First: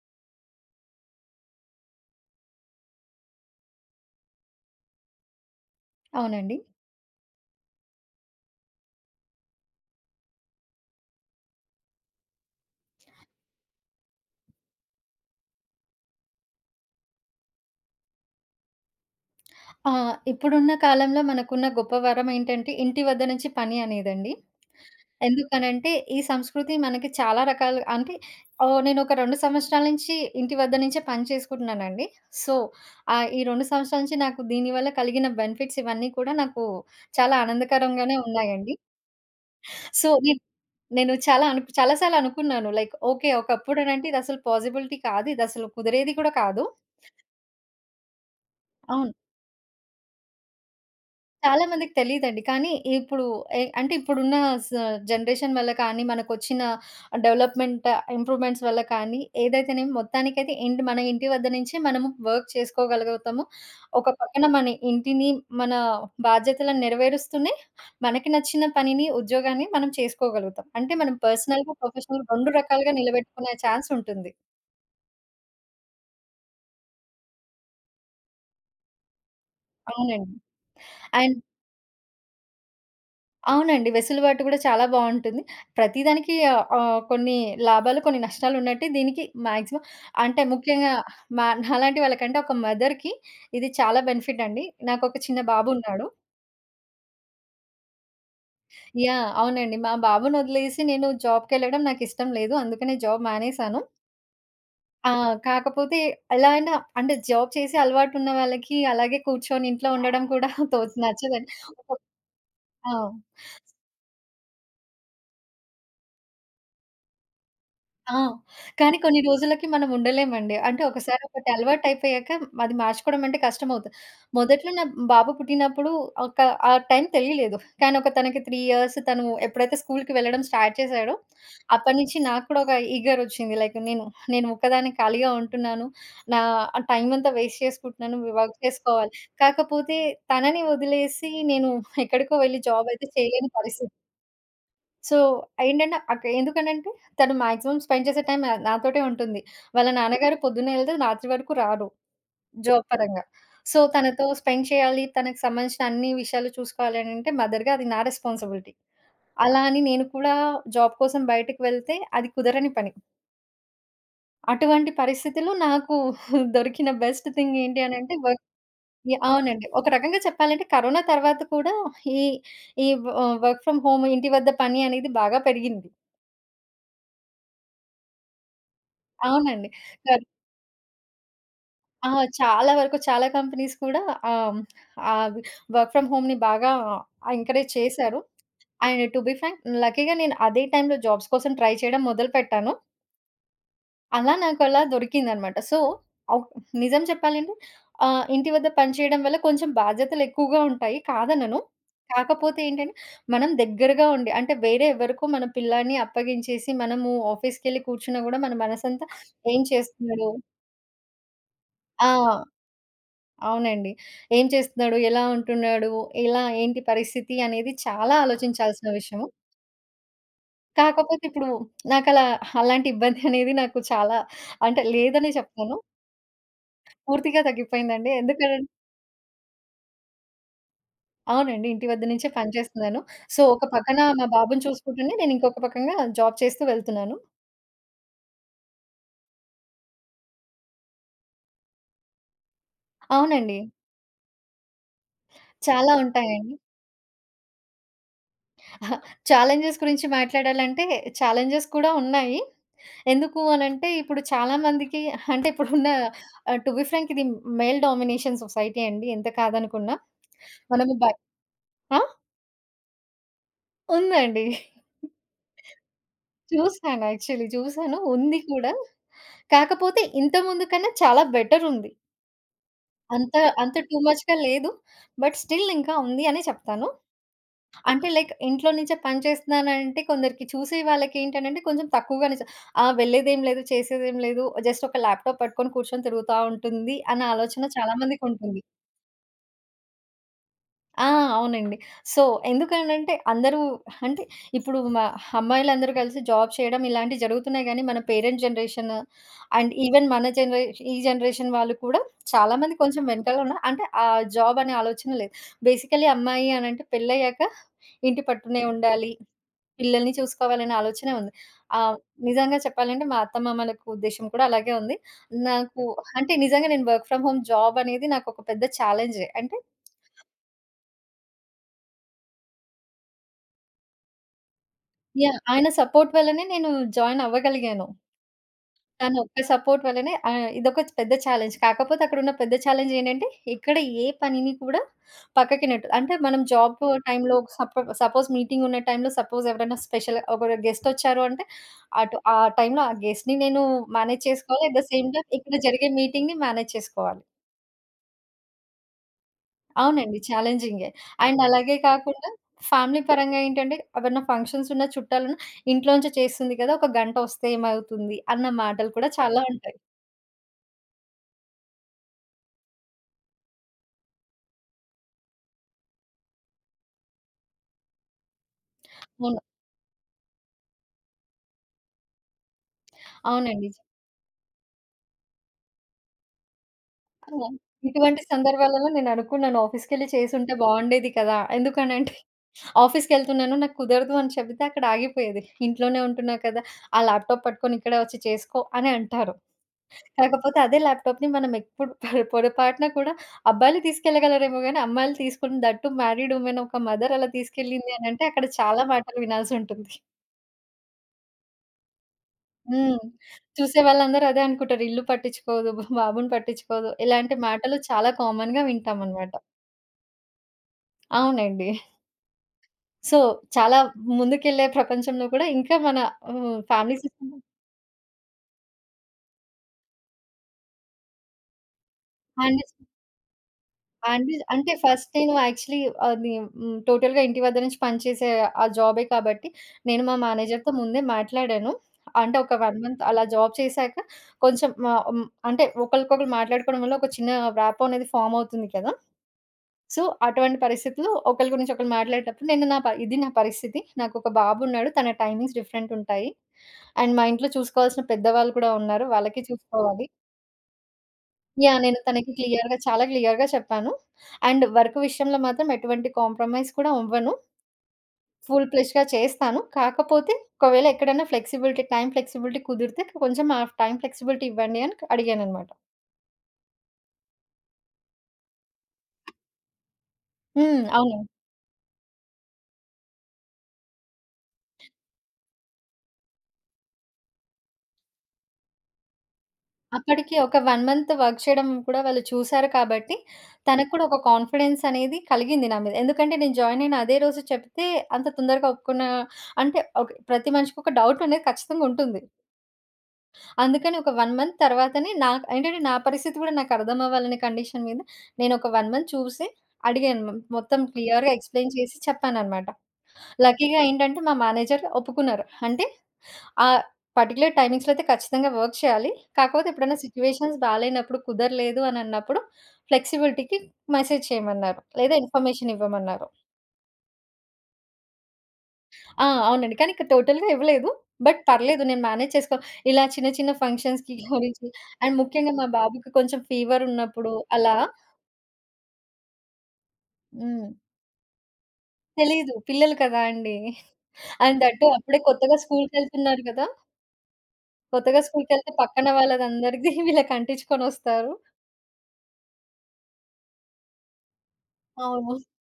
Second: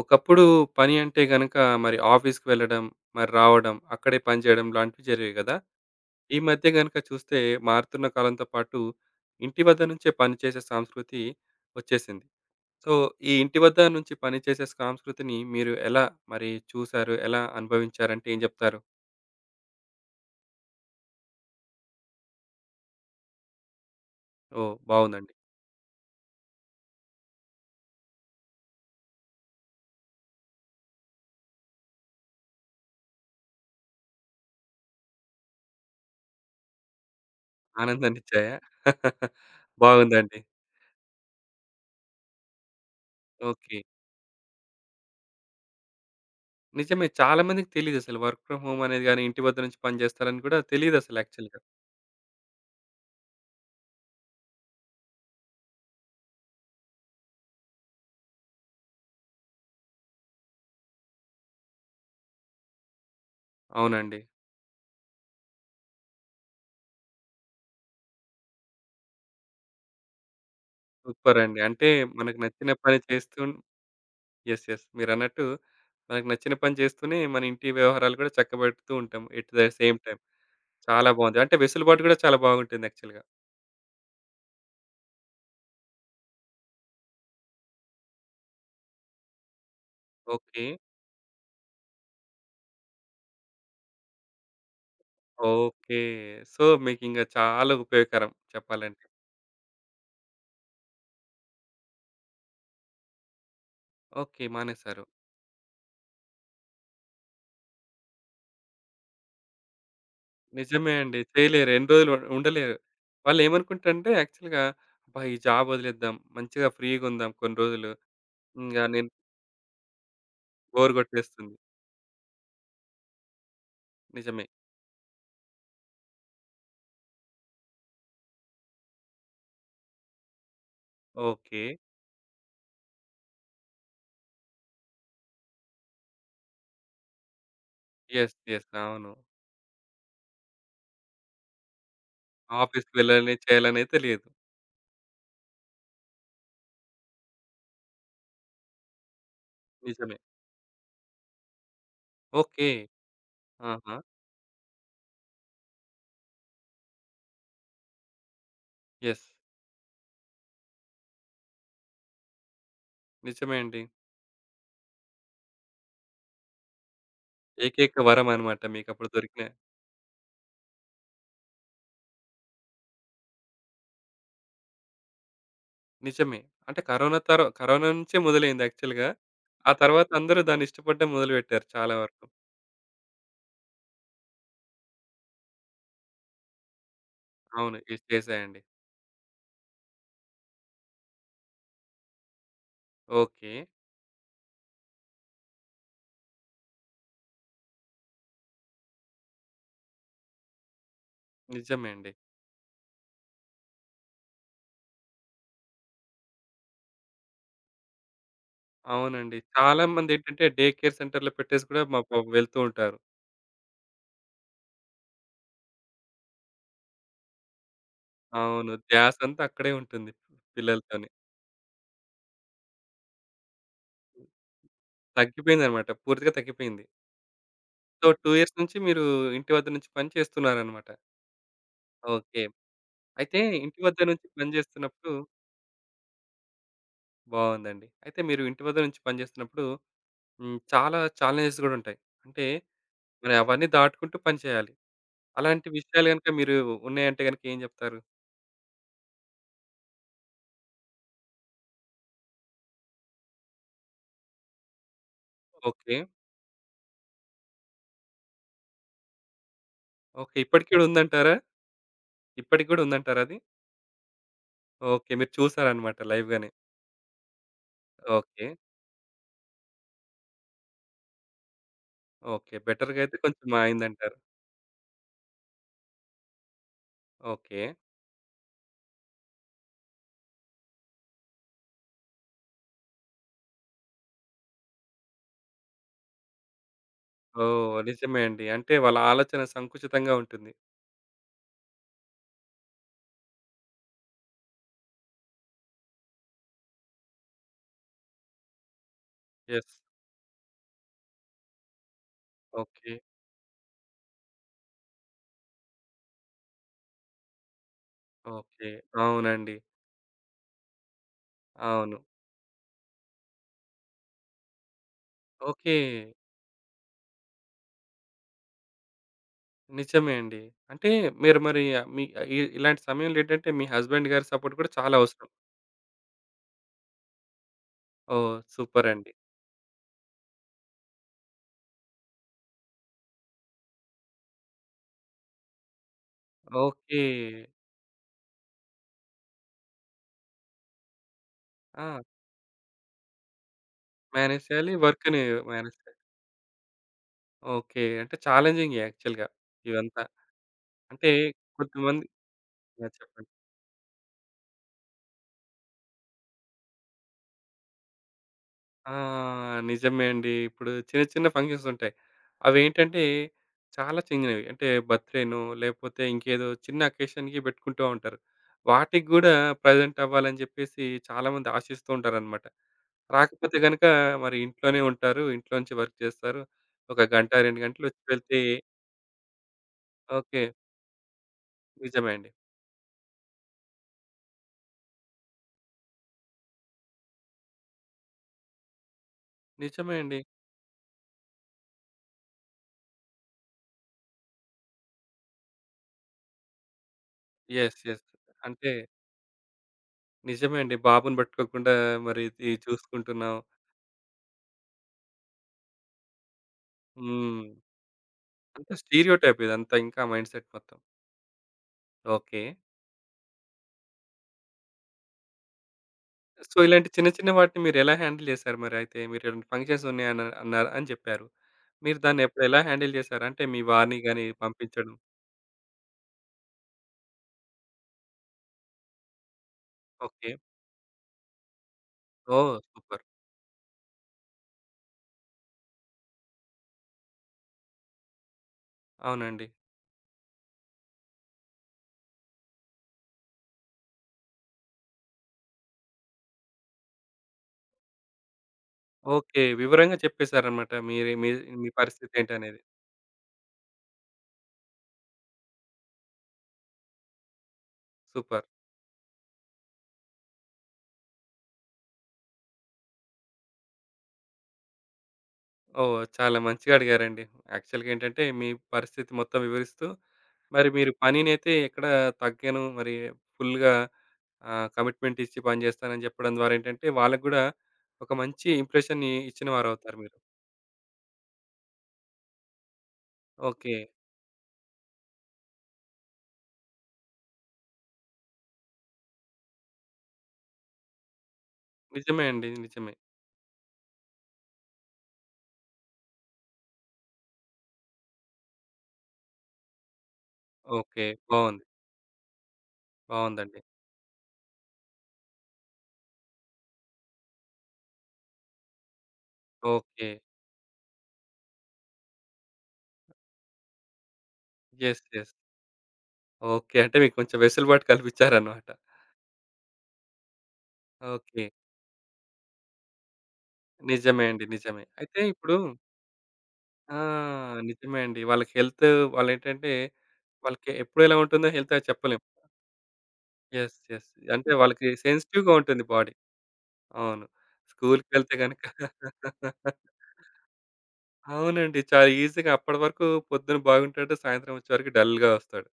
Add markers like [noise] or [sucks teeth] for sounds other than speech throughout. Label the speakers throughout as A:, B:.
A: ఒకప్పుడు పని అంటే గనుక మరి ఆఫీస్‌కి వెళ్ళడం, మరి రావడం, అక్కడే పనిచేయడం ఇలాంటివి జరిగేవి గదా! ఈ
B: అవునండి.
A: మధ్య గనక చూస్తే, మారుతున్న కాలంతో పాటు ఇంటి వద్ద నుంచే పనిచేసే సంస్కృతి వచ్చేసింది. సో, ఈ ఇంటి వద్ద నుంచి పనిచేసే సంస్కృతిని మీరు ఎలా మరి చూసారు? ఎలా అనుభవించారంటే ఏం చెప్తారు?
B: ఆ! ఇప్పుడున్న కాలంలో మనకున్న గొప్ప వరం ఏంటంటే ఇంటి వద్ద నుంచి పని అనేదండి.
A: ఓహ్! బావుందండి.
B: ఎందుకనంటే ఈ సంస్కృతి మనకి చాలా రకాలు అంటే ఓ నేనొక 2 సంవత్సరాల నుంచి ఇంటి వద్ద నుంచే పని చేసుకుంటున్నానండి. సో, ఆహ్, ఈ 2 సంవత్సరాల నుంచి నాకు దీని వల్ల కలిగిన బెనిఫిట్స్ ఇవన్నీ కూడా నాకు చాలా ఆనందకరంగానే
A: ఆనందాన్నిచ్చాయా?
B: ఉన్నాయండి.
A: [chuckles]
B: సో,
A: బావుందండి.
B: ఇప్ నేను చాలా అను చాలా సార్లు అనుకున్నాను. Like okay.
A: ఓకే.
B: ఒకప్పుడనంటే ఇదసలు పాజిబిలిటీ కాదు, ఇదసలు కుదిరేది కూడా కాదు.
A: నిజమే. చాలా మందికి తెలీదసలు. వర్క్ ఫ్రమ్ హోమ్ అనేది
B: అవును.
A: గాని, ఇంటి వద్ద నుంచి పనిజేస్తారని గూడా తెలీదసలు యాక్చువల్‌గా.
B: చాలా మందికి తెలీదండి. కానీ ఇప్పుడు ఎ అంటే ఇప్పుడున్న స జనరేషన్ వల్ల కానీ, మనకొచ్చిన డెవలప్‌మెంట్, ఇంప్రూవ్‌మెంట్స్ వల్ల కానీ, ఏదైతేనేమి మొత్తానికైతే ఇంటి, మన ఇంటి వద్ద నుంచే మనము వర్క్ చేసుకోగలుగుతాము. ఒక
A: అవునండి.
B: పక్కన మన ఇంటిని, మన బాధ్యతలను నెరవేరుస్తూనే మనకి నచ్చిన పనిని, ఉద్యోగాన్ని మనం చేసుకోగలుగుతాం. అంటే మనం
A: సూపరండి.
B: పర్సనల్‌గా,
A: అంటే
B: ప్రొఫెషనల్‌గా
A: మనకు
B: 2
A: నచ్చిన
B: రకాలుగా
A: పని
B: నిలబెట్టుకునే
A: చేస్తూను
B: ఛాన్స్ ఉంటుంది.
A: యెస్. యెస్ మీరన్నట్టు మనకు నచ్చిన పని జేస్తూనే, మన ఇంటి వ్యవహారాలు కూడా చక్కబెడుతూ ఉంటాం. ఎట్ థ సేమ్ టైమ్
B: అవునండి.
A: చాలా
B: అండ్
A: బావుంది. అంటే వెసులుబాటు కూడా చాలా బాగుంటుంది యాక్చువల్‌గా.
B: అవునండి. వెసులుబాటు కూడా చాలా బావుంటుంది. ప్రతిదానికి ఆహ్, ఆహ్, కొన్ని లాభాలు కొన్ని నష్టాలున్నట్టే దీనికి మాక్సిమం అంటే
A: ఓకే.
B: ముఖ్యంగా మ నాలాంటి వాళ్ళకంటే ఒక మదర్‌కి ఇది చాలా బెనిఫిట్ అండి. నాకొక చిన్న
A: ఓకే.
B: బాబున్నాడు.
A: సో, మీకింకా చాలా ఉపయోగకరం చెప్పాలంటే.
B: యాహ్! అవునండి. మా బాబునొదిలేసి నేను జాబ్‌కెళ్ళడం నాకిష్టం లేదు. అందుకనే జాబ్ మానేసాను.
A: ఓకే. మానేశారు.
B: ఆ! కాకపోతే ఎలా అయినా అంటే జాబ్ చేసే అలవాటున్న వాళ్ళకి, అలాగే కూర్చొని ఇంట్లో ఉండడం కూడా తో
A: నిజమే అండి.
B: నచ్చదండి.
A: చేయలేరు ఎన్ని రోజులు ఉండలేరు.
B: ఆ!
A: వాళ్ళేమనుకుంటారంటే యాక్చువల్‌గా, "అబ్బా! ఈ జాబ్ వదిలేద్దాం. మంచిగా ఫ్రీగుందాం కొన్ని రోజులు"
B: ఆ!
A: హ్మ్.
B: కానీ
A: గనిన్
B: కొన్ని రోజులకి మనముండలేమండి. అంటే
A: బోరు
B: ఒకసారి
A: గొట్టేస్తుంది.
B: ఒకటలవాటయిపోయాక అది మార్చుకోవడం అంటే కష్టమౌతది.
A: నిజమే.
B: మొదట్లో నా బాబు పుట్టినప్పుడు ఒక ఆ టైం తెలీలేదు. కానీ, ఒక తనకి ఇయర్స్ తను ఎప్పుడైతే స్కూలుకి వెళ్లడం స్టార్ట్ చేసాడో
A: ఓకే.
B: అప్పటి నుంచి నాకు కూడా ఒక ఈగరొచ్చింది. లైక్ నేను, నేను ఒక్కదాన్ని ఖాళీగా ఉంటున్నాను, నా టైమంతా వేస్ట్ చేసుకుంటున్నాను. వి
A: యెస్.
B: Work
A: yes. అవును.
B: చేసుకోవాలి. కాకపోతే తనని వదిలేసి, నేను ఎక్కడికో వెళ్లి
A: ఆఫీస్‌కి
B: జాబయితే
A: వెళ్ళాలి,
B: చేయలేని పరిస్థితి.
A: చేయాలనయితే లేదు.
B: సో, ఏండంటే అక్కడ ఎందుకనంటే తను మ్యాక్సిమమ్ స్పెండ్ చేసే టైమే నాతోటే ఉంటుంది. వాళ్ళ
A: నిజమే.
B: నాన్నగారు పొద్దునెళ్తే రాత్రి వరకు రారు.
A: ఓకే.
B: జాబ్ పరంగా. సో,
A: ఆహా!
B: తనతో స్పెండ్ చేయాలి. తనకు సంబంధించిన అన్ని విషయాలు చూసుకోవాలి అననంటే మదర్‌గా అది నా రెస్పాన్సిబిలిటీ.
A: యెస్.
B: అలా అని నేను కూడా జాబ్ కోసం బయటకి వెళ్తే అది కుదరని పని.
A: నిజమే అండి.
B: అటువంటి పరిస్థితిలో నాకు [chuckles] దొరికిన బెస్ట్ థింగ్ ఏంటి
A: ఏకైక
B: అనంటే!
A: వరం
B: వర్క్
A: అనమాట మీకప్పుడు
B: యాహ్!
A: దొరికిన
B: అవునండి. ఒక రకంగా చెప్పాలంటే కరోనా తర్వాత కూడా, ఈ ఈ వ ఆ! వర్క్ ఫ్రమ్ హోమ్ ఇంటి వద్ద పని అనేది బాగా పెరిగింది.
A: నిజమే. అంటే, కరోనా తరో కరోనా నుంచే మొదలయింది యాక్చువల్‌గా.
B: అవునండి.
A: ఆ తర్వాత
B: కరెక్ట్.
A: అందరూ దాన్ని ఇష్టపడ్డం మొదలుపెట్టారు. చాలా
B: ఆ!
A: వరకు.
B: చాలా వరకు, చాలా కంపెనీస్ కూడా [sucks teeth] హ్మ్. ఆవి వర్క్ ఫ్రమ్ హోమ్‌ని బాగా ఆ! ఎంకరేజ్
A: అవును.
B: చేశారు..
A: ఇచ్చేశాయండి.
B: [sucks teeth] అండ్ టు బీ ఫ్రాంక్ హ్మ్. లక్కీ‌గా నేను అదే టైంలో జాబ్స్ కోసం ట్రై చేయడం మొదలు పెట్టాను.
A: ఓకే.
B: అలా నాకలా దొరికిందనమాట. సో, ఆ! నిజం చెప్పాలంటే ఆహ్, ఇంటి వద్ద పని చేయడం వల్ల కొంచెం బాధ్యతలు ఎక్కువగా ఉంటాయి కాదనను.
A: నిజమే అండి.
B: కాకపోతే ఏంటంటే మనం దగ్గరగా ఉండి అంటే వేరే ఎవ్వరికో మన పిల్లాడిని అప్పగించేసి, మనము ఆఫీస్‌‌కెళ్లి కూర్చున్నా గూడా మన మనసంతా
A: అవునండి.
B: ఏం
A: చాలా
B: చేస్తున్నాడో
A: మందేంటంటే డే కేర్ సెంటర్‌లో పెట్టేసి గూడా మా
B: ఆ!
A: పాపం వెళ్తూ ఉంటారు.
B: అవునండి. ఏం చేస్తున్నాడు? ఎలా ఉంటున్నాడు? ఎలా? ఏంటి పరిస్థితి? అనేది చాలా
A: అవును.
B: ఆలోచించాల్సిన విషయము.
A: ధ్యాసంతా అక్కడే ఉంటుంది పిల్లలతోని.
B: కాకపోతే, ఇప్పుడు [smacks lips] నాకలా అలాంటి ఇబ్బందనేది [giggles] నాకు చాలా అంటే, లేదనే చెప్తాను.
A: తగ్గిపోయిందనమాట. పూర్తిగా తగ్గిపోయింది.
B: పూర్తిగా
A: సో,
B: తగ్గిపోయిందండి.
A: 2 ఇయర్స్
B: ఎందుకనం
A: నుంచి మీరు ఇంటి వద్ద నుంచి పని చేస్తున్నారనమాట.
B: అవునండి. ఇంటి వద్ద నుంచే
A: ఓకే.
B: పని చేస్తున్నాను.
A: అయితే
B: సో, ఒక
A: ఇంటి
B: పక్కన
A: వద్ద నుంచి
B: మా బాబుని
A: పనిచేస్తున్నప్పుడు
B: చూసుకుంటనే నేను ఇంకొక పక్కంగా జాబ్ చేస్తూ వెళ్తున్నాను.
A: బావుందండి. అయితే మీరు ఇంటి వద్ద నుంచి పనిచేస్తున్నప్పుడు హ్మ్, చాలా చాలెంజెస్ గూడా ఉంటాయి. అంటే, మరి
B: అవునండి.
A: అవన్నీ దాటుకుంటూ పనిచేయాలి. అలాంటి
B: చాలా
A: విషయాలు గనక మీరు
B: ఉంటాయండి.
A: ఉన్నాయంటే గనక ఏం జెప్తారు?
B: అహా! చాలెం‌జెస్ గురించి మాట్లాడాలంటే చాలెంజెస్ కూడా ఉన్నాయి. ఎందుకు అనంటే ఇప్పుడు చాలా మందికి అహా! అంటే ఇప్పుడున్న
A: ఓకే.
B: టు బి ఫ్రాంక్ ఇది మేల్ డామినేషన్ సొసైటీ అండి ఎంత కాదనుకున్న.
A: ఓకే. ఇప్పడికి గూడ
B: మనము భ
A: ఉందంటారా?
B: ఆ?
A: ఇప్పటికి కూడా ఉందంటారా అది?
B: ఉందండి. [chuckles]
A: ఓకే. మీరు చూసారన్నమాట లైవ్‌గానే.
B: చూసాను. యాక్చువలీ చూసాను, ఉంది
A: ఓకే.
B: కూడా. కాకపోతే ఇంతకు ముందు కన్నా చాలా బెటరుంది.
A: ఓకే. బెటర్‌గా అయితే
B: అంత
A: కొంచెం
B: అంత టూ
A: మారిందంటారు.
B: మచ్‌గా లేదు. బట్ స్టిల్ ఇంకా ఉంది అనే చెప్తాను.
A: ఓకే.
B: అంటే, లైక్ ఇంట్లో నుంచే పని చేస్తున్నానంటే కొందరికి చూసే వాళ్ళకి ఏంటనంటే కొంచెం తక్కువగానే చూస "ఆ వెళ్ళలేదేమి లేదు చేసేది ఏమి లేదు జస్ట్ ఒక ల్యాప్‌టాప్ పట్టుకొని కూర్చొని తిరుగుతా ఉంటుంది." అన్న ఆలోచన
A: ఓహ్!
B: చాలా
A: నిజమే అండి.
B: మందికుంటుంది.
A: అంటే వాళ్ళ ఆలోచన సంకుచితంగా ఉంటుంది.
B: ఆ! అవునండి. సో, ఎందునంటే అందరూ అంటే ఇప్పుడు మా అమ్మాయిలందరూ కలిసి జాబ్ చేయడం ఇలాంటివి జరుగుతున్నాయి, గాని మన parent generation
A: yes.
B: And even మన జనరే ఈ జనరేషన్ వాళ్ళు కూడా చాలా మంది
A: ఓకే.
B: కొంచెం వెనకాలున్న అంటే ఆ జాబ్ అనే ఆలోచనలే. బేసికల్లీ అమ్మాయి అనంటే పెళ్లయ్యాక ఇంటిపట్టునే
A: ఓకే.
B: ఉండాలి,
A: అవునండి.
B: పిల్లల్ని చూసుకోవాలనే ఆలోచనే ఉంది. ఆహ్,
A: అవును.
B: నిజంగా చెప్పాలంటే మా అత్తమామల యొక్క ఉద్దేశ్యం కూడా అలాగే ఉంది. నాకు
A: ఓకే.
B: అంటే నిజంగా నేను వర్క్ ఫ్రమ్ హోమ్ జాబనేది నాకు ఒక పెద్ద ఛాలెంజే. అంటే
A: నిజమే అండి. అంటే మీరు మరి ఆహ్, మి ఇ ఇలాంటి సమయంలో ఏంటంటే మీ హస్బండ్ గారి సపోర్ట్ కూడా చాలా అవసరం.
B: యాహ్! ఆయన సపోర్ట్ వల్లనే నేను జాయిన్ అవ్వగలిగాను.
A: ఓహ్! సూపరండి.
B: తను ఒక్క సపోర్ట్ వల్లనే ఆహ్, ఇదొక పెద్ద చాలెంజ్. కాకపోతే అక్కడున్న పెద్ద చాలెంజ్ ఏంటంటే, ఇక్కడ ఏ పనిని కూడా పక్కకినెట్ అంటే మనం జాబు
A: ఓకే.
B: టైంలో సపొ సపోజ్ మీటింగ్ ఉన్న టైంలో సపోజ్ ఎవరైనా స్పెషలు ఒకళ్ళు గెస్టొచ్చారు అంటే
A: ఆ!
B: అటు ఆ టైంలో ఆ గెస్ట్‌ని నేను మేనేజ్
A: మేనేజ్
B: చేసుకోవాలి,
A: చేయాలి.
B: ఎట్ ది సేమ్
A: వర్క్‌ని
B: టైమ్ ఇక్కడ
A: మేనేజ్ చే
B: జరిగే మీటింగ్‌ని మేనేజ్ చేసుకోవాలి.
A: ఓకే. అంటే చాలెంజింగే యాక్చువల్‌గా ఇదంతా.
B: అవునండి. చాలెంజింగే.
A: అంటే
B: అండ్
A: కొంత
B: అలాగే
A: మంది
B: కాకుండా,
A: యాహ్!
B: ఫ్యామిలీ
A: చెప్పండి.
B: పరంగా ఏంటంటే ఎవరన్నా ఫంక్షన్స్ ఉన్న, చుట్టాలన్నా, "ఇంట్లో నుంచే చేస్తుంది కదా! ఒక గంటొస్తే ఏమవుతుంది" అన్న మాటలు
A: ఆ!
B: కూడా చాలా ఉంటాయి.
A: నిజమే అండి. ఇప్పుడు చిన్న, చిన్న ఫంక్షన్స్ ఉంటాయి. అవేంటంటే చాలా చిన్నవి. అంటే బర్త్‌డేనో లేకపోతే ఇంకేదో చిన్న అకేషన్‌కి పెట్టుకుంటా ఉంటారు. వాటికి గూడా
B: అవును.
A: ప్రెజెంట్ అవ్వాలని జెప్పేసి చాలామంది ఆశిస్తూ ఉంటారనమాట. రాకపోతే
B: అవునండి.
A: గనక మరి ఇంట్లోనే ఉంటారు. ఇంట్లో నుంచి వర్క్ జేస్తారు. ఒక
B: ఆ!
A: గంట, 2 గంటలొచ్చి
B: ఇటువంటి
A: వెళ్తే
B: సందర్భాలలో నేననుకున్నాను ఆఫీస్‌కెళ్లి
A: ఓకే.
B: చేసుంటే బావుండేది కదా!
A: నిజమే
B: ఎందుకనంటే
A: అండి.
B: ఆఫీస్‌కెళ్తున్నాను నాకు కుదరదు అని చెబితే అక్కడ ఆగిపోయేది. "ఇంట్లోనే ఉంటున్నావు కదా! ఆ ల్యాప్‌టాప్ పట్టుకొని ఇక్కడే ఒచ్చి చేసుకో" అని అంటారు.
A: నిజమే అండి.
B: కాకపోతే అదే ల్యాప్‌టాప్‌ని మనం ఎప్పుడు పొర పొరపాటున కూడా అబ్బాయిలు తీసుకెళ్లగలరేమో గాని అమ్మాయిలు తీసుకొని దట్ టూ మ్యారీడ్ వుమెన్ ఒక మదర్ అలా
A: యెస్.
B: తీసుకెళ్లింది
A: యెస్.
B: అనంటే అక్కడ
A: అంటే
B: చాలా మాటలు వినాల్సుంటుంది.
A: నిజమే అండి. బాబుని పట్టుకోకుండా మరి ఇద్ ఇది
B: హ్మ్.
A: చూసుకుంటున్నాం.
B: చూసే వాళ్ళందరూ అదే అనుకుంటారు. ఇల్లు పట్టించుకోదు, బాబుని పట్టించుకోదు. ఇలాంటి
A: హ్మ్.
B: మాటలు చాలా కామన్‌గా
A: అంత
B: వింటామన్నమాట.
A: స్టీరియోటైప్ ఇదంతా, ఇంకా మైండ్‌సెట్ మొత్తం.
B: అవునండి.
A: ఓకే.
B: సో, చాలా ముందుకెళ్ళే ప్రపంచంలో కూడా, ఇంకా మన
A: సో,
B: ఆహ్,
A: ఇలాంటి
B: ఫ్యామిలీస్
A: చిన్న, చిన్న
B: ఇట్లున్నాయి.
A: వాటిని మీరు ఎలా హ్యాండిల్ చేసారు మరైతే? మీరింలాటి ఫంక్షన్సున్నాయి అన్ అన్నారు అని చెప్పారు. మీరు దాన్ని ఎప్పుడెలా
B: అనేసి
A: హ్యాండిల్ చేసారు? అంటే మీ వారిని గాని
B: అనిపిజ్ అంటే
A: పంపించడం?
B: ఫస్ట్ నేను యాక్చువల్లీ అది హ్మ్, హ్మ్, టోటల్‌గా ఇంటి వద్ద నుంచి పనిచేసే ఆ జాబే కాబట్టి, నేను మా
A: ఓకే.
B: మేనేజర్‌తో ముందే మాట్లాడాను. అంటే ఒక
A: ఓహ్!
B: 1
A: సూపర్.
B: మంత్ అలా జాబ్ చేసాక, కొంచెం ఆహ్, హ్మ్. అంటే ఒకరికొకళ్ళు మాట్లాడుకోవడం వల్ల, ఒక చిన్న రాపో అనేది ఫార్మ్ అవుతుంది కదా!
A: అవునండి.
B: సో, అటువంటి పరిస్థితులు ఒకళ్ళ గురించి ఒకళ్ళు మాట్లాడేటప్పుడు, నేను నా ప ఇది నా పరిస్థితి నాకు ఒక బాబున్నాడు, తన టైమింగ్స్ డిఫరెంటుంటాయి. అండ్ మా ఇంట్లో చూసుకోవాల్సిన పెద్దవాళ్ళు కూడా ఉన్నారు, వాళ్ళకి
A: ఓకే. వివరంగా
B: చూసుకోవాలి.
A: చెప్పేసారన్నమాట. మీరు మీ మీ
B: యాహ్! నేను తనకి
A: పరిస్థితేంటనేది.
B: క్లియర్‌గా, చాలా క్లియర్‌గా చెప్పాను. అండ్ వర్కు విషయంలో మాత్రం ఎటువంటి కాంప్రమైజ్ కూడా అవ్వను
A: సూపర్.
B: ఫుల్ ప్లెజ్డ్‌గా చేస్తాను, కాకపోతే, ఒకవేళ ఎక్కడైనా ఫ్లెక్సిబిలిటీ, టైమ్ ఫ్లెక్సిబిలిటీ కుదిరితే కొంచెం టైమ్ ఫ్లెక్సిబిలిటీ ఇవ్వండి. అని క్ అడిగానన్నమాట.
A: ఓహ్! చాలా మంచిగా అడిగారండి. యాక్చువల్‌గా ఏంటంటే, మీ పరిస్థితి మొత్తం వివరిస్తూ, మరి
B: హ్మ్.
A: మీరు
B: అవును.
A: పనినైతే ఎక్కడ తగ్గను. మరి ఫుల్లుగా ఆహ్, కమిట్మెంటిచ్చి పని చేస్తానని చెప్పడం ద్వారా ఏంటంటే, వాళ్ళకి గూడా ఒక మంచి ఇంప్రెషన్‌ని ఇచ్చిన వారవుతారు మీరు.
B: అప్పటికి, ఒక 1 మంత్ వర్క్ చేయడం కూడా వాళ్ళు చూసారు కాబట్టి,
A: ఓకే.
B: తనకి కూడా ఒక కాన్ఫిడెన్సనేది కలిగింది నా మీద. ఎందుకంటే నేను జాయినయిన అదే రోజు చెప్తే, అంత తొందరగా ఒప్పుకున్న అంటే ఒక్ ప్రతి మనిషికి ఒక డౌటనేది ఖచ్చితంగా ఉంటుంది.
A: నిజమే అండి. నిజమే.
B: అందుకని ఒక 1 మంత్ తరువాతనే నాక్ ఏంటంటే నా పరిస్థితి కూడా నాకర్థమవ్వాలనే కండిషన్ మీద నేనొక 1 మంత్ చూసి అడిగాను మం మొత్తం
A: ఓకే.
B: క్లియర్‌గా
A: బావుంది.
B: ఎక్స్‌ప్లెయి‌న్ చేసి చెప్పాననమాట.
A: బావుందండి.
B: లక్కీ‌గా ఏంటంటే మా మేనేజర్ ఒప్పుకున్నారు. అంటే, ఆహ్, పర్టిక్యులర్ టైమింగ్స్‌లో అయితే ఖచ్చితంగా వర్క్ చేయాలి కాకపోతే, ఎప్పుడైనా
A: ఓకే.
B: సిచ్యువేషన్స్ బాలేనప్పుడు, కుదరలేదు అనన్నప్పుడు, ఫ్లెక్సిబిలిటీ‌కి మెసేజ్ చేయమన్నారు
A: యెస్.
B: లేదా,
A: యెస్.
B: ఇన్ఫర్మేషన్ ఇవ్వమన్నారు.
A: ఓకే. అంటే, మీకు కొంచెం వెసులుబాటు కల్పిచ్చారనమాట.
B: ఆ! అవునండి. కానీ, ఇక్కడ టోటల్‌గా ఇవ్వలేదు. But,
A: okay.
B: పర్లేదు. నేను మేనేజ్ చేసుకో ఇలా చిన్న, చిన్న ఫంక్షన్స్‌కి
A: నిజమే అండి.
B: గురించి
A: నిజమే.
B: అండ్
A: అయితే
B: ముఖ్యంగా
A: ఇప్పుడు
B: మా బాబుకి కొంచెం
A: ఆ!
B: ఫీవరున్నప్పుడు అలా.
A: నిజమే అండి. వాళ్ళకి హెల్తు వాళ్ళేంటంటే వాళ్ళకి
B: హ్మ్.
A: ఎప్పుడెలా ఉంటుందో హెల్త్ అది చెప్పలేం.
B: తెలీదు. పిల్లలు కదా అండి.
A: యెస్. యెస్. అంటే,
B: అండ్ థట్ టు
A: వాళ్ళకి
B: అప్పుడే
A: సెన్సిటివ్‌గా
B: కొత్తగా
A: ఉంటుంది బాడీ.
B: స్కూలుకెళ్తున్నారు గదా!
A: అవును.
B: కొత్తగా
A: స్కూలుకెళ్తే గనుక
B: స్కూలుకెళ్తే పక్కన
A: [laughs]
B: వాళ్ళదందరిది [giggles] వీళ్ళకంటిచ్చుకొనొస్తారు.
A: అవునండి. చాలా ఈజీగా అప్పడి వరకు పొద్దున బాగుంటాడు, సాయంత్రం వచ్చే వరకి డల్‌గా
B: అవును.
A: వస్తాడు.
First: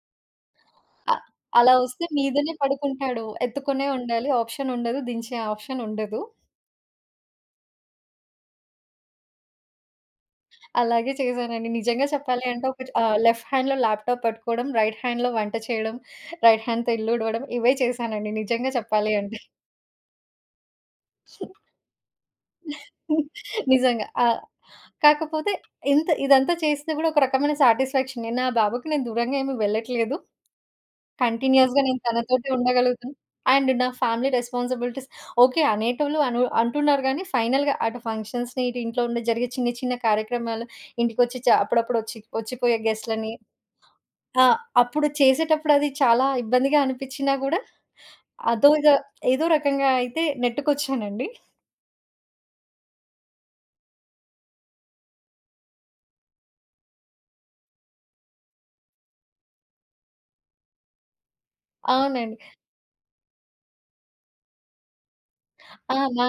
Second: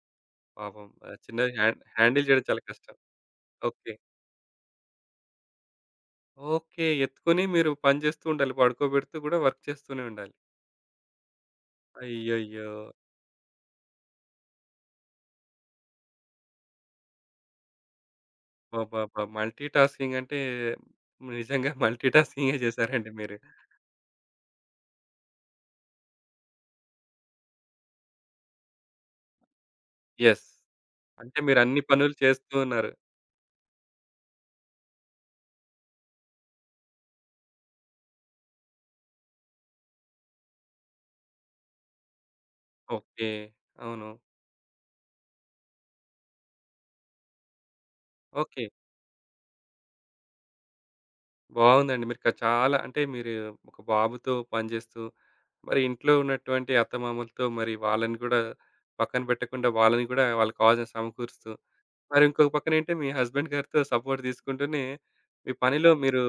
A: పాపం ఆ
B: ఆ!
A: చిన్నారి
B: అలా
A: హ్యాన్
B: ఒస్తే
A: హ్యాండిల్ జేయడం
B: మీదనే
A: చాలా కష్టం.
B: పడుకుంటాడు. ఎత్తుకొనే
A: ఓకే.
B: ఉండాలి. ఆప్షనుండదు. దించే ఆప్షనుండదు.
A: ఓకే. ఎత్తుకొని మీరు పని జేస్తూ ఉండాలి. పడుకోబెడుతూ గూడా వర్క్ చేస్తూనే ఉండాలి.
B: అలాగే చేశానండి. నిజంగా చెప్పాలి అంటే
A: అయ్యయ్యో!
B: ఒకటి ఆ లెఫ్ట్ హ్యాండ్‌లో ల్యాప్‌టాప్ పట్టుకోవడం, రైట్ హ్యాండ్‌లో వంట చేయడం, రైట్ హ్యాండ్‌తో ఇల్లు ఊడవడం ఇవే చేశానండి నిజంగా చెప్పాలి
A: అబ్బాబ్బాబ్బా!
B: అంటే.
A: మల్టీ టాస్కింగ్ అంటే, నిజంగా మల్టీ టాస్కింగే
B: హ్మ్.
A: జేశారండి
B: [chuckles]
A: మీరు.
B: నిజంగా. ఆ! కాకపోతే ఇంత ఇదంతా చేస్తే గూడా ఒక రకమైన సాటిస్‌ఫాక్షనే. నా బాబుకి నేను దూరంగా ఏమి వెళ్ళట్లేదు,
A: యెస్. అంటే,
B: కంటిన్యూయస్‌గా
A: మీరన్ని
B: నేను
A: పనులు
B: తనతోటే
A: చేస్తూ ఉన్నారు.
B: ఉండగలుగుతాను. అండ్ నా ఫ్యామిలీ రెస్పాన్సిబిలిటీస్ ఓకే. అనేటోళ్ళు అను అంటున్నారు గాని ఫైనల్‌గా అటు ఫంక్షన్స్‌ని, ఇటు ఇంట్లో ఉండే జరిగే చిన్న చిన్న కార్యక్రమాలు, ఇంటికొచ్చి చా అప్పుడప్పుడొచ్చి ఒచ్చిపోయే
A: ఓకే.
B: గెస్ట్‌లని,
A: అవును.
B: ఆ! అప్పుడు చేసేటప్పుడది చాలా ఇబ్బందిగా అనిపిచ్చినా గూడా
A: ఓకే.
B: అదోగా ఏదో రకంగా అయితే నెట్టుకొచ్చానండి.
A: బావుందండి. మీరిక చాలా అంటే, మీరు ఒక బాబుతో పనిజేస్తూ, మరి ఇంట్లో ఉన్నటువంటి అత్తమామలతో మరి వాళ్ళని గూడా పక్కన బెట్టకుండా వాళ్ళని గూడా వాళ్ళకి కావాల్సినయి సమకూరుస్తూ, మరి
B: అవునండి.
A: ఇంకొక పక్కనేంటే మీ హస్బెండ్ గారితో సపోర్ట్ దీసుకుంటూనే మీ పనిలో
B: ఆ! న
A: మీరు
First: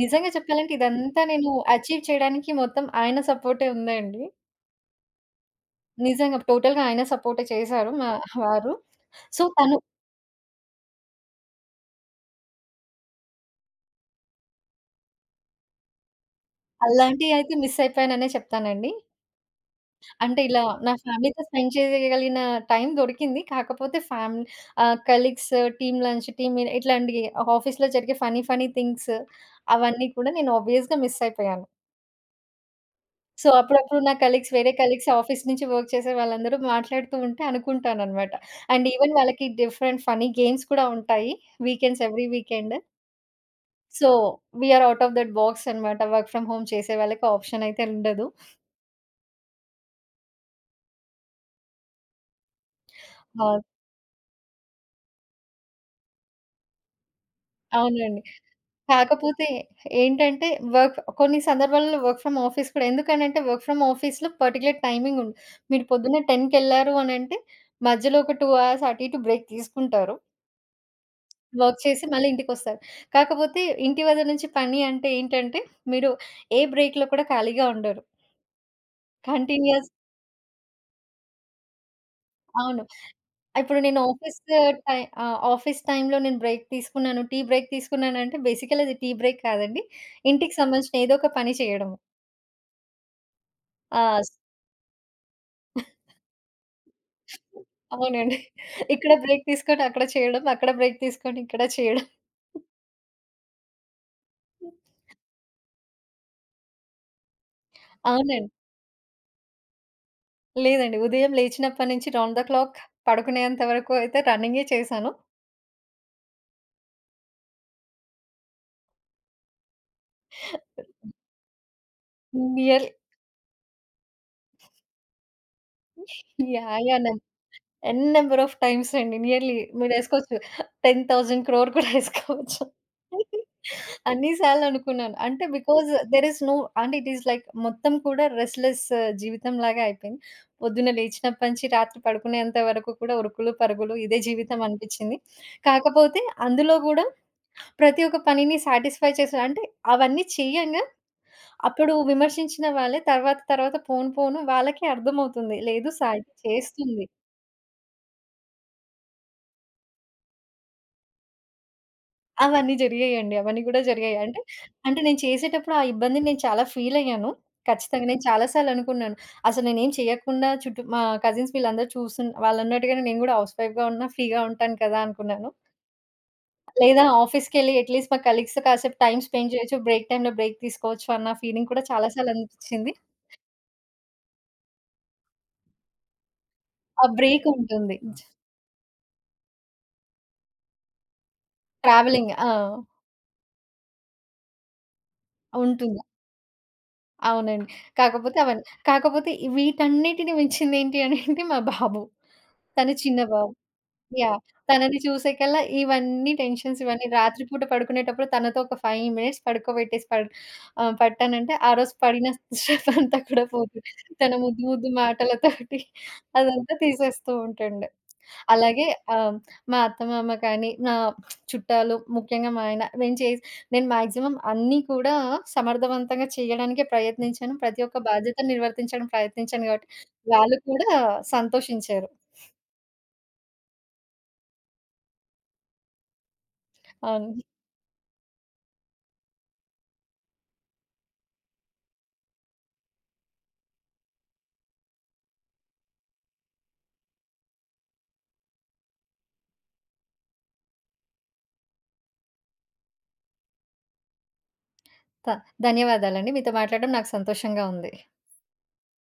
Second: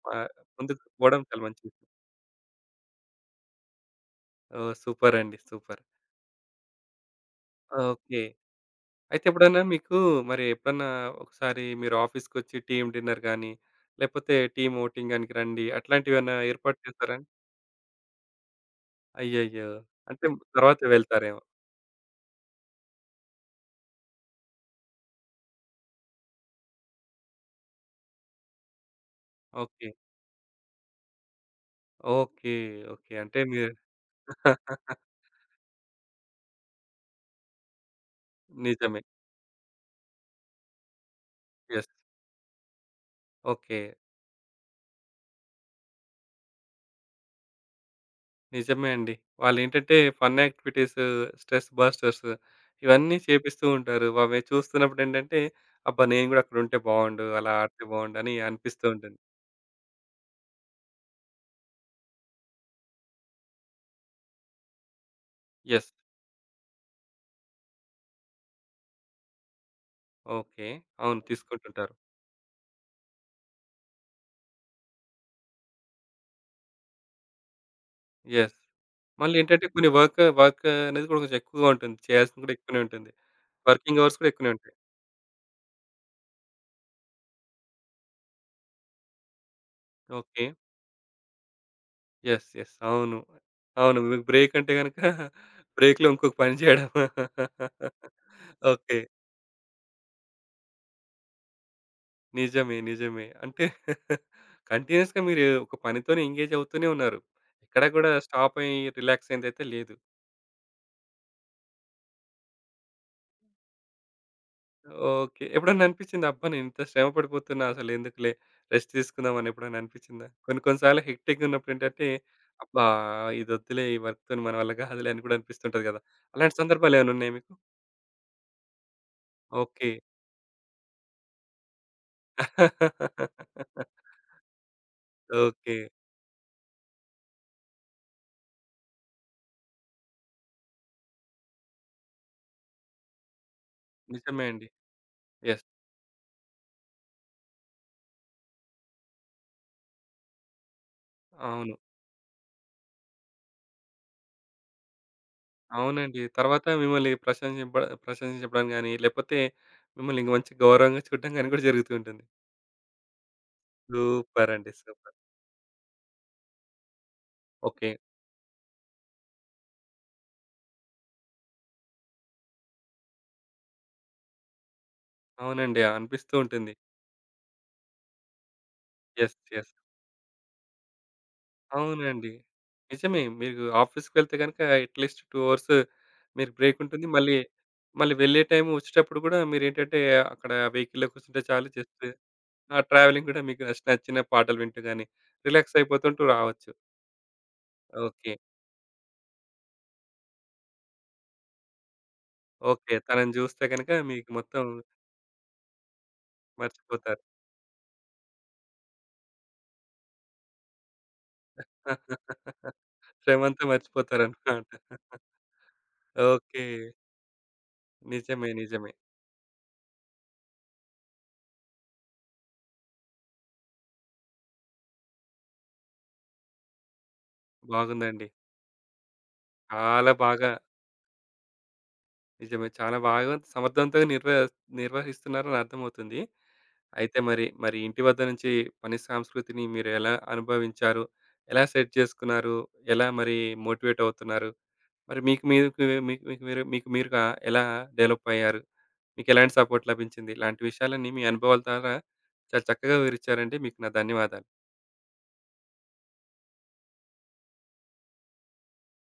B: నిజంగా
A: ఆహ్,
B: చెప్పాలంటే
A: ముందుకు పోవడం
B: ఇదంతా
A: చాలా
B: నేను
A: మంచిది.
B: అచీవ్ చేయడానికి మొత్తం ఆయన సపోర్టే ఉందండి.
A: ఓహ్! సూపరండి. సూపర్!
B: నిజంగా. టోటల్‌గా ఆయన సపోర్టే చేశారు మా
A: ఓకే.
B: హ! వారు.
A: అయితే,
B: సో,
A: ఎప్పుడన్నా
B: తను
A: మీకు మరి ఎప్పుడన్నా ఒకసారి మీరు ఆఫీస్‌కొచ్చి టీమ్ డిన్నర్ గాని, లేకపోతే టీమ్ అవుటింగ్ గానికి రండి అట్లాంటివేవన్నా ఏర్పాటు చేశారాండి?
B: అలాంటియి అయితే మిస్సయిపోయాననే చెప్తానండి.
A: అయ్యయ్యో! అంటే,
B: అంటే, ఇలా
A: తరువాత
B: నా
A: వెళ్తారేమో.
B: ఫ్యామిలీ‌తో స్పెండ్ చేయగలిగిన టైం దొరికింది. కాకపోతే ఫ్యామ్ ah, colleagues, team lunch, team meet ఇట్లాంటియి ఆఫీస్‌లో జరిగే ఫన్నీ ఫన్నీ థింగ్స్
A: ఓకే.
B: అవన్నీ కూడా నేను ఆబ్వియస్‌గా మిస్సయిపోయాను.
A: ఓకే. ఓకే. అంటే
B: సో,
A: మీరు
B: అప్పుడప్పుడు నా కొలీగ్స్, వేరే
A: [laughs]
B: కొలీగ్స్ ఆఫీస్ నుంచి వర్క్ చేసే వాళ్లందరూ మాట్లాడుతూ ఉంటే అనుకుంటానన్నమాట. అండ్
A: నిజమే.
B: ఈవెన్ వాళ్లకి డిఫరెంట్ ఫన్నీ గేమ్స్ కూడా ఉంటాయి.
A: Yes.
B: Weekends, every weekend.
A: Okay.
B: So, we are out of that బాక్సన్నమాట. వర్క్ ఫ్రం హోమ్ చేసే వాళ్లకి ఆప్షన్ అయితే ఉండదు.
A: నిజమే అండి. వాళ్ళేంటంటే ఫన్ యాక్టివిటీసు, స్ట్రెస్ బస్టర్సు ఇవన్నీ
B: ఆ!
A: చేపిస్తూ ఉంటారు. వవి చూస్తున్నప్పుడు ఏంటంటే, అబ్బా! నేను గూడా అక్కడుంటే బావుండు, అలా ఆడితే బావుండు
B: అవునండి.
A: అని అనిపిస్తూ ఉంటుంది.
B: కాకపోతే ఏంటంటే వర్క్ కొన్ని సందర్భాలలో వర్క్ ఫ్రం ఆఫీస్ కూడా, ఎందుకనంటే వర్క్ ఫ్రం ఆఫీస్‌లో పర్టిక్యులర్ టైమింగ్ ఉం మీరు
A: యెస్.
B: పొద్దున్నే 10 కెళ్లారు అనంటే మధ్యలో ఒక 2 అవర్స్ అటు ఇటు బ్రేక్ తీసుకుంటారు.
A: ఓకే. అవును
B: వర్క్
A: తీసుకుంటుంటారు.
B: చేసి మళ్లీ ఇంటికొస్తారు. కాకపోతే ఇంటి వద్ద నుంచి పని అంటే ఏంటంటే, మీరు ఏ బ్రేక్‌లో కూడా ఖాళీగా ఉండరు.
A: యెస్. మళ్లీ ఏంటంటే
B: కంటిన్యూయస్
A: కొన్ని వర్క్, వర్కు అనేది కూడా కొంచెం ఎక్కువగా ఉంటుంది. చేయాల్సింది గూడా ఎక్కువనే
B: అవును.
A: ఉంటుంది.
B: ఇప్పుడు నేను
A: వర్కింగ్ అవర్స్ కూడా ఎక్కువనే
B: ఆఫీసుకు
A: ఉంటాయి.
B: టై ఆ! ఆఫీస్ టైములో నేను బ్రేక్ తీసుకున్నాను. టీ బ్రేక్ తీసుకున్నాను అంటే బేసికల్లీ అది టీ బ్రేక్ కాదండి.
A: ఓకే.
B: ఇంటికి సంబంధించిన ఏదో ఒక పని చేయడము.
A: యెస్. యెస్. అవును. అవును.
B: ఆ!
A: మీకు
B: స్
A: బ్రేకంటే గనుక బ్రేక్‌లో ఇంకొక పని చేయడం. [laughs]
B: అవునండి.
A: ఓకే.
B: ఇక్కడ బ్రేక్ తీసుకొని అక్కడ చేయడం, అక్కడ బ్రేక్ తీసుకొని ఇక్కడ చేయడం.
A: నిజమే. నిజమే. అంటే [chuckles] కంటిన్యూయస్‌గా మీరు ఒక పనితోనే ఎంగేజ్ అవుతూనే ఉన్నారు. ఎక్కడ గూడా
B: అవునండి.
A: స్టాపయ్యి, రిలాక్సయ్యిందయితే లేదు.
B: లేదండి. ఉదయం లేచినప్పటి నుంచి రౌండ్ ద క్లాక్ పడుకునేంత వరకు అయితే రన్నింగే చేశాను.
A: ఓకే. ఎప్పుడన్నా అనిపిచ్చిందా, "అబ్బా! నేను ఇంత శ్రమ పడిపోతున్నా, అసలు ఎందుకులే రెస్ట్ తీసుకుందాం" అనెప్పుడైనా అనిపిచ్చిందా? కొన్ని కొన్ని సార్లు హెక్టిక్‌గా ఉన్నప్పుడు ఏంటంటే, "అబ్బా!
B: నియర్లీ
A: ఇదొద్దులే, ఈ వర్క్‌తోని మన వల్ల కాదులే" [giggles] అని కూడా అనిపిస్తుంటది కదా! అలాంటి
B: యాహ్! యాహ్! న
A: సందర్భాలేమైనా ఉన్నాయా మీకు?
B: ఎన్ నంబర్ ఆఫ్ టైమ్స్ అండి. Nearly
A: okay.
B: మీరేసుకోవచ్చు, 10,000,00,00,000 కూడా యేసుకోవచ్చు.
A: [laughs]
B: అన్ని సార్లనుకున్నాను. అంటే
A: okay.
B: Because there is no and it is like మొత్తం కూడా రెస్ట్‌లెస్ జీవితంలాగా అయిపోయింది. పొద్దున్న లేచినప్పటి నుంచి రాత్రి పడుకునేంత వరకు కూడా ఉరుకులు పరుగులు. ఇదే
A: నిజమే
B: జీవితం
A: అండి.
B: అనిపిచ్చింది.
A: యెస్.
B: కాకపోతే అందులో గూడా ప్రతి ఒక్క పనిని సాటిస్‌ఫై చేసి అంటే అవన్నీ చేయంగా,
A: అవును.
B: అప్పుడు విమర్శించిన వాళ్లే తర్వాత తర్వాత పోను పోను వాళ్లకే అర్థమవుతుంది. లేదు.
A: అవునండి.
B: సాయం
A: తర్వాత
B: చేస్తుంది.
A: మిమ్మల్ని ప్రశ్నజింప ప్రశంస చెప్పడం గాని లేపోతే మిమ్మల్ని ఇంగ మంచి గౌరవంగా చూడడం గాని కూడా జరుగుతూ ఉంటుంది.
B: అవన్నీ జరిగాయండి. అవన్నీ గూడా జరిగాయి. అంటే,
A: సూపరండి,
B: అంటే
A: సూపర్!
B: నేను చేసేటప్పుడు ఆ ఇబ్బందిని నేను చాలా ఫీలయ్యాను.
A: ఓకే.
B: ఖచ్చితంగా నేను చాలా సార్లనుకున్నాను. అసలు నేనేమి చేయకుండా చుట్టూ మా కజిన్స్ వీళ్లందరినీ చూసున్ వాళ్ళున్నట్టుగానే నేను కూడా హౌస్‌వైఫ్‌గా ఉన్నా ఫ్రీగా ఉంటాను కదా అనుకున్నాను.
A: అవునండి. అనిపిస్తూ ఉంటుంది.
B: లేదా ఆఫీస్‌కెళ్ళి అట్ లీస్ట్ మా కలీగ్స్‌తో కాసేపు టైమ్
A: యెస్.
B: Spend
A: yes.
B: జేయొచ్చు. బ్రేక్ టైమ్‌లో బ్రేక్ తీసుకోవచ్చు అన్న ఫీలింగ్ కూడా చాలా
A: అవునండి.
B: సార్లనిపిచ్చింది.
A: నిజమే. మీకు ఆఫీస్‌కి ఎళ్తే గనుక అట్ లీస్ట్ 2 అవర్స్ మీరు
B: ఆ!
A: బ్రేకుంటుంది. మళ్లీ,
B: బ్రేకుంటుంది.
A: మళ్లీ వెళ్లే టైమ్ ఒచ్చేటప్పుడు గూడా మీరేంటంటే, అక్కడ వెహికల్‌లో కూర్చుంటే చాలు, జస్టు
B: ట్రావెలింగ్.
A: ఆ
B: ఆ!
A: ట్రావెలింగ్ గూడా మీకు స్ట్ నచ్చిన పాటలు వింటూ గానీ
B: ఉంటుంది.
A: రిలాక్సయిపోతుంటూ రావచ్చు.
B: అవునండి.
A: ఓకే.
B: కాకపోతే అవన్నీ కాకపోతే వీటన్నిటిని మించింది ఏంటి అని అంటే, మా బాబు. తను
A: ఓకే.
B: చిన్న
A: తనని
B: బాబు.
A: చూస్తే గనుక మీకు
B: యాహ్!
A: మొత్తం
B: తనని చూసేకల్లా ఇవన్నీ టెన్షన్స్ ఇవన్నీ
A: మర్చిపోతారు.
B: రాత్రి పూట పడుకునేటప్పుడు తనతో ఒక 5 మినిట్స్ పడుకోబెట్టేసి పడ్ ఆహ్, పట్టానంటే. ఆరోజు పడిన శ్రమ అంతా
A: శ్రమ
B: కూడా
A: అంతా
B: పోతుంది. తన ముద్దు
A: మర్చిపోతారున్నమాట.
B: ముద్దు మాటలతోటి.
A: ఓకే.
B: అదంతా తీసేస్తూ ఉంటుండు.
A: నిజమే.
B: అలాగే
A: నిజమే.
B: ఆహ్, మా అత్తమామ కానీ. నా [smacks lips] చుట్టాలు. ముఖ్యంగా మా ఆయన. నేను చే నేను మాక్సిమం అన్ని కూడా సమర్ధవంతంగా చేయడానికే ప్రయత్నించాను. ప్రతి ఒక్క
A: బాగుందండి.
B: బాధ్యతలు నిర్వర్తించడానికి ప్రయత్నించాను కాబట్టి.
A: చాలా బాగా
B: వాళ్ళు కూడా సంతోషించారు.
A: నిజమే. చాలా బాగా సమర్థవంతంగా నిర్వ నిర్వహిస్తున్నారని అర్థమవుతుంది. అయితే
B: అవును.
A: మరి మరి ఇంటి వద్ద నుంచి పని సంస్కృతిని మీరు ఎలా అనుభవించారో. ఎలా సెట్ చేసుకున్నారో, ఎలా మరి మోటివేటవుతున్నారు. మరి మీకు మీకు మీకు మీక్ మీరు మీకు మీరుగా ఎలా డెవలపయ్యారు. మీకు ఎలాంటి సపోర్ట్ లభించింది, ఇలాంటి విషయాలన్నీ మీ అనుభవాల ద్వారా చాలా చక్కగా వివరించారండి. మీకు నా ధన్యవాదాలు.
B: త ధన్యవాదాలు అండి. మీతో మాట్లాడడం నాకు సంతోషంగా ఉంది.